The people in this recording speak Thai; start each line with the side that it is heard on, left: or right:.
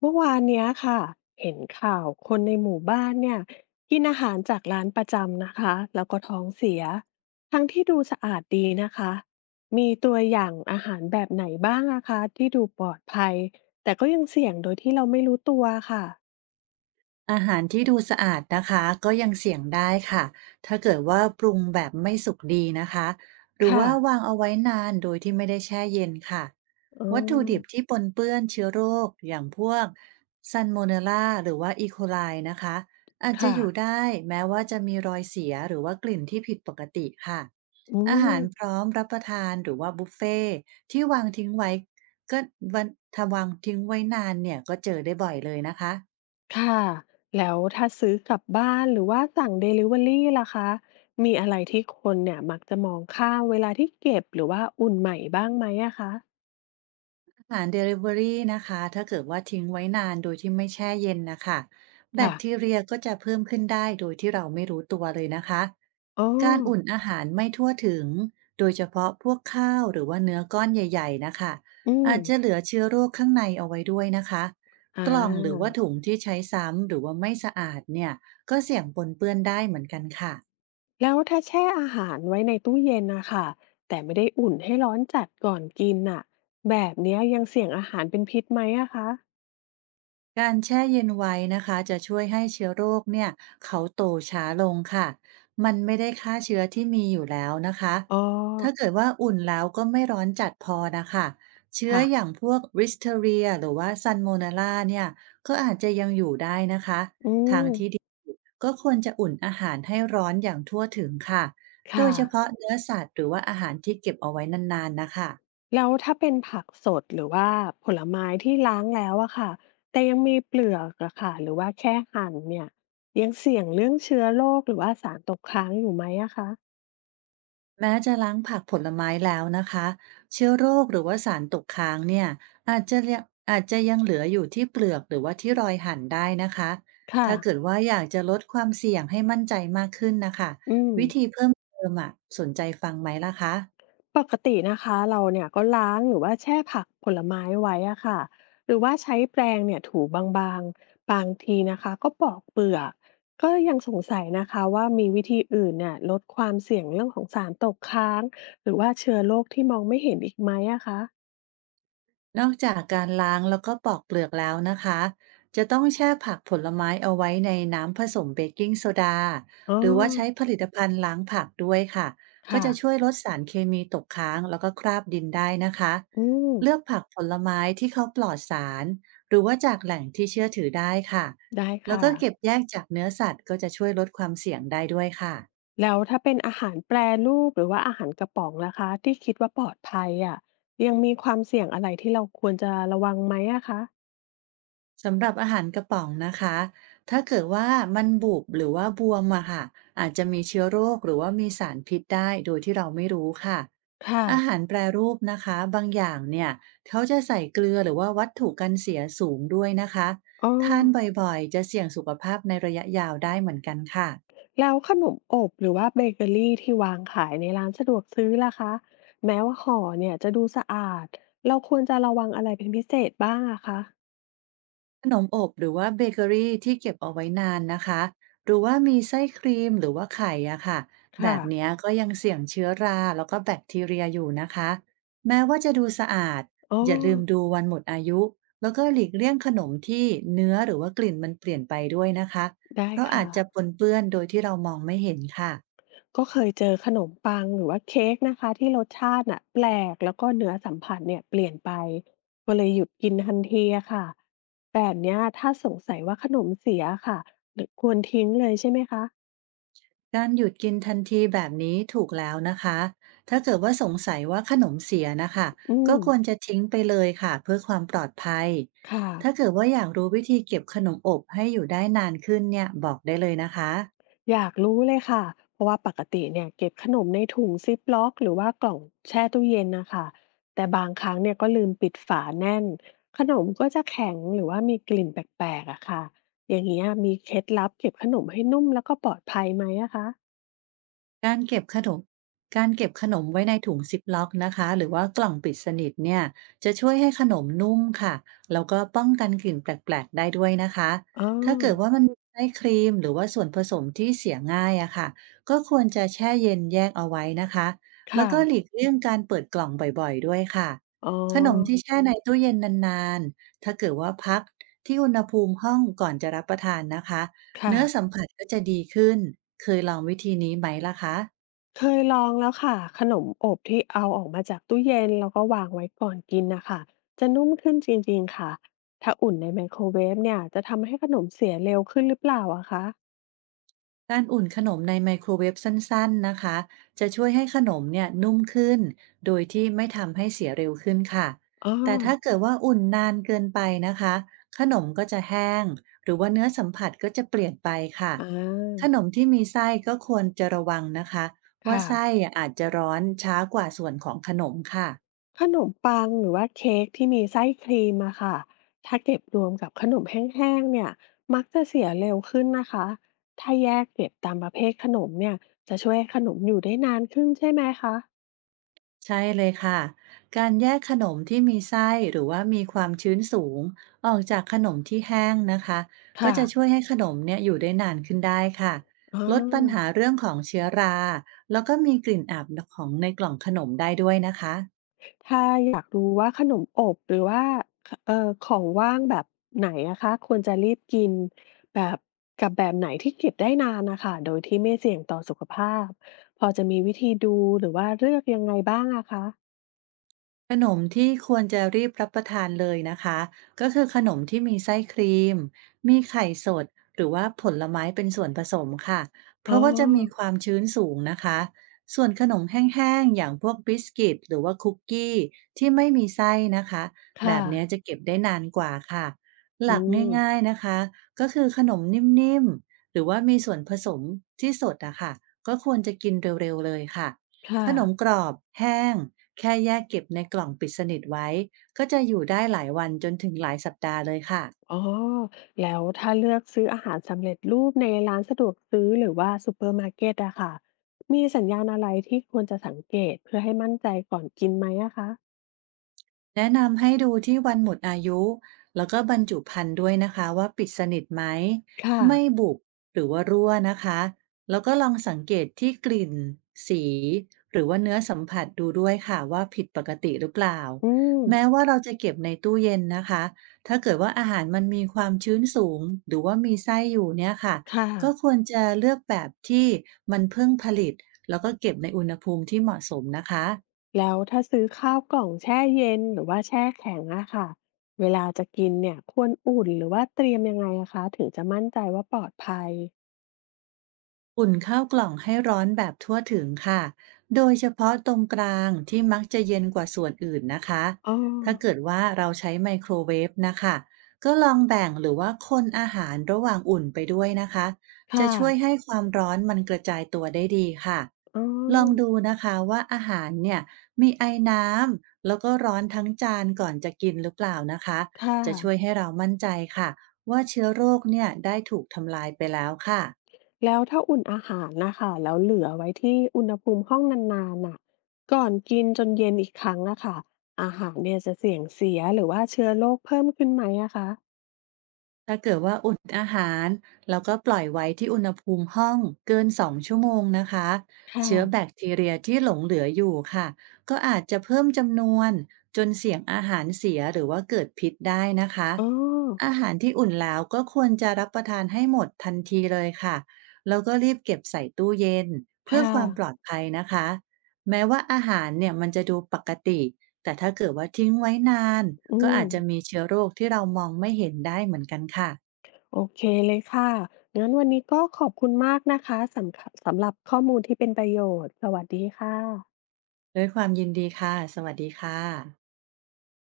left: เมื่อวานเนี้ยค่ะเห็นข่าวคนในหมู่บ้านเนี่ยกินอาหารจากร้านประจำนะคะแล้วก็ท้องเสียทั้งที่ดูสะอาดดีนะคะมีตัวอย่างอาหารแบบไหนบ้างอะคะที่ดูปลอดภัยแต่ก็ยังเสี่ยงโดยที่เราไม่รู้ตัวค่ะ
right: อาหารที่ดูสะอาดนะคะก็ยังเสี่ยงได้ค่ะถ้าเกิดว่าปรุงแบบไม่สุกดีนะคะหรือ
left: ค่ะ
right: ว่าวางเอาไว้นานโดยที่ไม่ได้แช่เย็นค่ะ
left: อ๋อ
right: วัตถุดิบที่ปนเปื้อนเชื้อโรคอย่างพวกซันโมเนลลาหรือว่าอีโคไลนะคะอาจจะ
left: ค่ะ
right: อยู่ได้แม้ว่าจะมีรอยเสียหรือว่ากลิ่นที่ผิดปกติค่ะ
left: อื
right: อาหา
left: ม
right: รพร้อมรับประทานหรือว่าบุฟเฟ่ตที่วางทิ้งไว้ก็วันถ้าวางทิ้งไว้นานเนี่ยก็เจอได้บ่อยเลยนะคะ
left: ค่ะแล้วถ้าซื้อกลับบ้านหรือว่าสั่งเดลิเวอรี่ล่ะคะมีอะไรที่คนเนี่ยมักจะมองข้ามเวลาที่เก็บหรือว่าอุ่นใหม่บ้างไหมอะคะ
right: อาหารเดลิเวอรี่นะคะถ้าเกิดว่าทิ้งไว้นานโดยที่ไม่แช่เย็นนะคะแบค
left: ค่ะ
right: ทีเรียก็จะเพิ่มขึ้นได้โดยที่เราไม่รู้ตัวเลยนะคะ
left: อ๋อ
right: การอุ่นอาหารไม่ทั่วถึงโดยเฉพาะพวกข้าวหรือว่าเนื้อก้อนใหญ่ๆนะคะ
left: อื
right: อา
left: ม
right: จจะเหลือเชื้อโรคข้างในเอาไว้ด้วยนะคะ
left: อ
right: กล่องหรือว่า
left: า
right: ถุงที่ใช้ซ้ำหรือว่าไม่สะอาดเนี่ยก็เสี่ยงปนเปื้อนได้เหมือนกันค่ะ
left: แล้วถ้าแช่อาหารไว้ในตู้เย็นน่ะค่ะแต่ไม่ได้อุ่นให้ร้อนจัดก่อนกินน่ะแบบเนี้ยยังเสี่ยงอาหารเป็นพิษไหมอะคะ
right: การแช่เย็นไว้นะคะจะช่วยให้เชื้อโรคเนี่ยเขาโตช้าลงค่ะมันไม่ได้ฆ่าเชื้อที่มีอยู่แล้วนะคะ
left: อ๋อ
right: ถ้าเกิดว่าอุ่นแล้วก็ไม่ร้อนจัดพอนะคะเชื้อ
left: ค่ะ
right: อย่างพวก Listeria หรือว่า Salmonella เนี่ยก็อาจจะยังอยู่ได้นะคะ
left: อื
right: ทาง
left: ม
right: ที่ดีก็ควรจะอุ่นอาหารให้ร้อนอย่างทั่วถึงค่ะโด
left: ค่ะ
right: ยเฉพาะเนื้อสัตว์หรือว่าอาหารที่เก็บเอาไว้นานๆนะคะ
left: แล้วถ้าเป็นผักสดหรือว่าผลไม้ที่ล้างแล้วอะค่ะแต่ยังมีเปลือกอะค่ะหรือว่าแค่หั่นเนี่ยยังเสี่ยงเรื่องเชื้อโรคหรือว่าสารตกค้างอยู่ไหมอะคะ
right: แม้จะล้างผักผลไม้แล้วนะคะเชื้อโรคหรือว่าสารตกค้างเนี่ยอาจจะยังอาจจะยังเหลืออยู่ที่เปลือกหรือว่าที่รอยหั่นได้นะคะ
left: ค่ะ
right: ถ้าเกิดว่าอยากจะลดความเสี่ยงให้มั่นใจมากขึ้นนะคะ
left: อืม
right: วิธีเพิ่มเติมอ่ะสนใจฟังไหมล่ะคะ
left: ปกตินะคะเราเนี่ยก็ล้างหรือว่าแช่ผักผลไม้ไว้อะค่ะหรือว่าใช้แปรงเนี่ยถูบางๆบางทีนะคะก็ปอกเปลือกก็ยังสงสัยนะคะว่ามีวิธีอื่นเนี่ยลดความเสี่ยงเรื่องของสารตกค้างหรือว่าเชื้อโรคที่มองไม่เห็นอีกไหมอะคะ
right: นอกจากการล้างแล้วก็ปอกเปลือกแล้วนะคะ จะต้องแช่ผักผลไม้เอาไว้ในน้ำผสมเบกกิ้งโซดา
left: อ๋อ
right: หรือว่าใช้ผลิตภัณฑ์ล้างผักด้วยค่ะ ก็
left: ค่ะ
right: จะช่วยลดสารเคมีตกค้างแล้วก็คราบดินได้นะคะ
left: อืม
right: เลือกผักผลไม้ที่เขาปลอดสารหรือว่าจากแหล่งที่เชื่อถือได้ค่ะ
left: ได้
right: แล้ว
left: ค่ะ
right: ก็เก็บแยกจากเนื้อสัตว์ก็จะช่วยลดความเสี่ยงได้ด้วยค่ะ
left: แล้วถ้าเป็นอาหารแปรรูปหรือว่าอาหารกระป๋องนะคะที่คิดว่าปลอดภัยอะยังมีความเสี่ยงอะไรที่เราควรจะระวังไหมอะคะ
right: สำหรับอาหารกระป๋องนะคะถ้าเกิดว่ามันบุบหรือว่าบวมอะค่ะอาจจะมีเชื้อโรคหรือว่ามีสารพิษได้โดยที่เราไม่รู้ค่ะ
left: ค่ะ
right: อาหารแปรรูปนะคะบางอย่างเนี่ยเขาจะใส่เกลือหรือว่าวัตถุกันเสียสูงด้วยนะคะ
left: อ๋อ
right: ทานบ่อยๆจะเสี่ยงสุขภาพในระยะยาวได้เหมือนกันค่ะ
left: แล้วขนมอบหรือว่าเบเกอรีที่วางขายในร้านสะดวกซื้อล่ะคะ แม้ว่าห่อเนี่ยจะดูสะอาด เราควรจะระวังอะไรเป็นพิเศษบ้างอะคะ
right: ขนมอบหรือว่าเบเกอรีที่เก็บเอาไว้นานนะคะหรือว่ามีไส้ครีมหรือว่าไข่อะค่ะแบ
left: ค่ะ
right: บเนี้ยก็ยังเสี่ยงเชื้อราแล้วก็แบคทีเรียอยู่นะคะแม้ว่าจะดูสะอาด
left: อ๋อ
right: อย่าลืมดูวันหมดอายุแล้วก็หลีกเลี่ยงขนมที่เนื้อหรือว่ากลิ่นมันเปลี่ยนไปด้วยนะคะ
left: ได้
right: เพราะอา
left: ค่ะ
right: จจะปนเปื้อนโดยที่เรามองไม่เห็นค่ะ
left: ก็เคยเจอขนมปังหรือว่าเค้กนะคะที่รสชาติน่ะแปลกแล้วก็เนื้อสัมผัสเนี่ยเปลี่ยนไป ก็เลยหยุดกินทันทีอะค่ะ แบบเนี้ยถ้าสงสัยว่าขนมเสียอะค่ะหรือควรทิ้งเลยใช่ไหมคะ
right: การหยุดกินทันทีแบบนี้ถูกแล้วนะคะ ถ้าเกิดว่าสงสัยว่าขนมเสียนะคะ
left: อื
right: ก็
left: ม
right: ควรจะทิ้งไปเลยค่ะเพื่อความปลอดภัย
left: ค่ะ
right: ถ้าเกิดว่าอยากรู้วิธีเก็บขนมอบให้อยู่ได้นานขึ้นเนี่ยบอกได้เลยนะคะ
left: อยากรู้เลยค่ะ เพราะว่าปกติเนี่ยเก็บขนมในถุงซิปล็อกหรือว่ากล่องแช่ตู้เย็นนะคะ แต่บางครั้งเนี่ยก็ลืมปิดฝาแน่น ขนมก็จะแข็งหรือว่ามีกลิ่นแปลกๆอะค่ะอย่างเงี้ยมีเคล็ดลับเก็บขนมให้นุ่มแล้วก็ปลอดภัยไหมอะคะ
right: การเก็บขนมการเก็บขนมไว้ในถุงซิปล็อกนะคะหรือว่ากล่องปิดสนิทเนี่ยจะช่วยให้ขนมนุ่มค่ะแล้วก็ป้องกันกลิ่นแปลกๆได้ด้วยนะคะ
left: อ๋อ
right: ถ้าเกิดว่ามันมีไส้ครีมหรือว่าส่วนผสมที่เสียง่ายอะค่ะก็ควรจะแช่เย็นแยกเอาไว้นะคะแล้ว
left: ค่ะ
right: ก็หลีกเลี่ยงการเปิดกล่องบ่อยๆด้วยค่ะ
left: อ๋อ
right: ขนมที่แช่ในตู้เย็นนานๆถ้าเกิดว่าพักที่อุณหภูมิห้องก่อนจะรับประทานนะคะ
left: ค่ะ
right: เนื้อสัมผัสก็จะดีขึ้นเคยลองวิธีนี้ไหมล่ะคะ
left: เคยลองแล้วค่ะขนมอบที่เอาออกมาจากตู้เย็นแล้วก็วางไว้ก่อนกินนะคะจะนุ่มขึ้นจริงๆค่ะถ้าอุ่นในไมโครเวฟเนี่ยจะทำให้ขนมเสียเร็วขึ้นหรือเปล่าอะคะ
right: การอุ่นขนมในไมโครเวฟสั้นๆนะคะจะช่วยให้ขนมเนี่ยนุ่มขึ้นโดยที่ไม่ทำให้เสียเร็วขึ้นค่ะ
left: อ้อ
right: แต่ถ้าเกิดว่าอุ่นนานเกินไปนะคะขนมก็จะแห้งหรือว่าเนื้อสัมผัสก็จะเปลี่ยนไปค่ะ
left: อา
right: ขนมที่มีไส้ก็ควรจะระวังนะคะ ว่า
left: ค่ะ
right: ไส้อาจจะร้อนช้ากว่าส่วนของขนมค่ะ
left: ขนมปังหรือว่าเค้กที่มีไส้ครีมอะค่ะถ้าเก็บรวมกับขนมแห้งๆเนี่ยมักจะเสียเร็วขึ้นนะคะถ้าแยกเก็บตามประเภทขนมเนี่ยจะช่วยให้ขนมอยู่ได้นานขึ้นใช่ไหมคะ
right: ใช่เลยค่ะ การแยกขนมที่มีไส้หรือว่ามีความชื้นสูงออกจากขนมที่แห้งนะคะ ก็
left: ค่ะ
right: จะช่วยให้ขนมเนี่ยอยู่ได้นานขึ้นได้ค่ะ
left: อ๋อ
right: ลดปัญหาเรื่องของเชื้อราแล้วก็มีกลิ่นอับของในกล่องขนมได้ด้วยนะคะ
left: ถ้าอยากรู้ว่าขนมอบหรือว่าขของว่างแบบไหนอะคะควรจะรีบกินแบบกับแบบไหนที่เก็บได้นานน่ะค่ะโดยที่ไม่เสี่ยงต่อสุขภาพพอจะมีวิธีดูหรือว่าเลือกยังไงบ้างอะคะ
right: ขนมที่ควรจะรีบรับประทานเลยนะคะก็คือขนมที่มีไส้ครีมมีไข่สดหรือว่าผลไม้เป็นส่วนผสมค่ะเพ
left: อ๋อ
right: ราะว่าจะมีความชื้นสูงนะคะส่วนขนมแห้งๆอย่างพวกบิสกิตหรือว่าคุกกี้ที่ไม่มีไส้นะคะแบ
left: ค่ะ
right: บเนี้ยจะเก็บได้นานกว่าค่ะห
left: อื
right: ลัก
left: ม
right: ง่ายๆนะคะก็คือขนมนิ่มๆหรือว่ามีส่วนผสมที่สดอะค่ะก็ควรจะกินเร็วๆเลยค่ะ
left: ค่ะ
right: ขนมกรอบแห้งแค่แยกเก็บในกล่องปิดสนิทไว้ก็จะอยู่ได้หลายวันจนถึงหลายสัปดาห์เลยค่ะ
left: อ๋อแล้วถ้าเลือกซื้ออาหารสำเร็จรูปในร้านสะดวกซื้อหรือว่าซูเปอร์มาร์เกตอะค่ะมีสัญญาณอะไรที่ควรจะสังเกตเพื่อให้มั่นใจก่อนกินไหมอะคะ
right: แนะนำให้ดูที่วันหมดอายุแล้วก็บรรจุภัณฑ์ด้วยนะคะว่าปิดสนิทไหม
left: ค่ะ
right: ไม่บุบหรือว่ารั่วนะคะแล้วก็ลองสังเกตที่กลิ่นสีหรือว่าเนื้อสัมผัสดูด้วยค่ะว่าผิดปกติหรือเปล่า
left: อืม
right: แม้ว่าเราจะเก็บในตู้เย็นนะคะถ้าเกิดว่าอาหารมันมีความชื้นสูงหรือว่ามีไส้อยู่เนี่ยค่ะ
left: ค่ะ
right: ก็ควรจะเลือกแบบที่มันเพิ่งผลิตแล้วก็เก็บในอุณหภูมิที่เหมาะสมนะคะ
left: แล้วถ้าซื้อข้าวกล่องแช่เย็นหรือว่าแช่แข็งอะค่ะเวลาจะกินเนี่ยควรอุ่นหรือว่าเตรียมยังไงอะคะถึงจะมั่นใจว่าปลอดภัย
right: อุ่นข้าวกล่องให้ร้อนแบบทั่วถึงค่ะโดยเฉพาะตรงกลางที่มักจะเย็นกว่าส่วนอื่นนะคะ
left: อ๋อ
right: ถ้าเกิดว่าเราใช้ไมโครเวฟนะคะก็ลองแบ่งหรือว่าคนอาหารระหว่างอุ่นไปด้วยนะคะจะ
left: ค่ะ
right: ช่วยให้ความร้อนมันกระจายตัวได้ดีค่ะ
left: อ๋อ
right: ลองดูนะคะว่าอาหารเนี่ยมีไอน้ำแล้วก็ร้อนทั้งจานก่อนจะกินหรือเปล่านะคะ
left: ค่ะ
right: จะช่วยให้เรามั่นใจค่ะว่าเชื้อโรคเนี่ยได้ถูกทำลายไปแล้วค่ะ
left: แล้วถ้าอุ่นอาหารนะค่ะแล้วเหลือไว้ที่อุณหภูมิห้องนานๆน่ะก่อนกินจนเย็นอีกครั้งอะค่ะอาหารเนี่ยจะเสี่ยงเสียหรือว่าเชื้อโรคเพิ่มขึ้นไหมอะคะ
right: ถ้าเกิดว่าอุ่นอาหารแล้วก็ปล่อยไว้ที่อุณหภูมิห้องเกิน2 ชั่วโมงนะคะ
left: ค่ะ
right: เชื้อแบคทีเรียที่หลงเหลืออยู่ค่ะก็อาจจะเพิ่มจำนวนจนเสี่ยงอาหารเสียหรือว่าเกิดพิษได้นะคะ
left: อ๋อ
right: อาหารที่อุ่นแล้วก็ควรจะรับประทานให้หมดทันทีเลยค่ะแล้วก็รีบเก็บใส่ตู้เย็นเพื่อ
left: ค่ะ
right: ความปลอดภัยนะคะแม้ว่าอาหารเนี่ยมันจะดูปกติ แต่ถ้าเกิดว่าทิ้งไว้นาน
left: อื
right: ก็
left: ม
right: อาจจะมีเชื้อโรคที่เรามองไม่เห็นได้เหมือนกันค่ะ
left: โอเคเลยค่ะ งั้นวันนี้ก็ขอบคุณมากนะคะสำหรับข้อมูลที่เป็นประโยชน์ สวัสดีค่ะ
right: ด้วยความยินดีค่ะสวัสดีค่ะ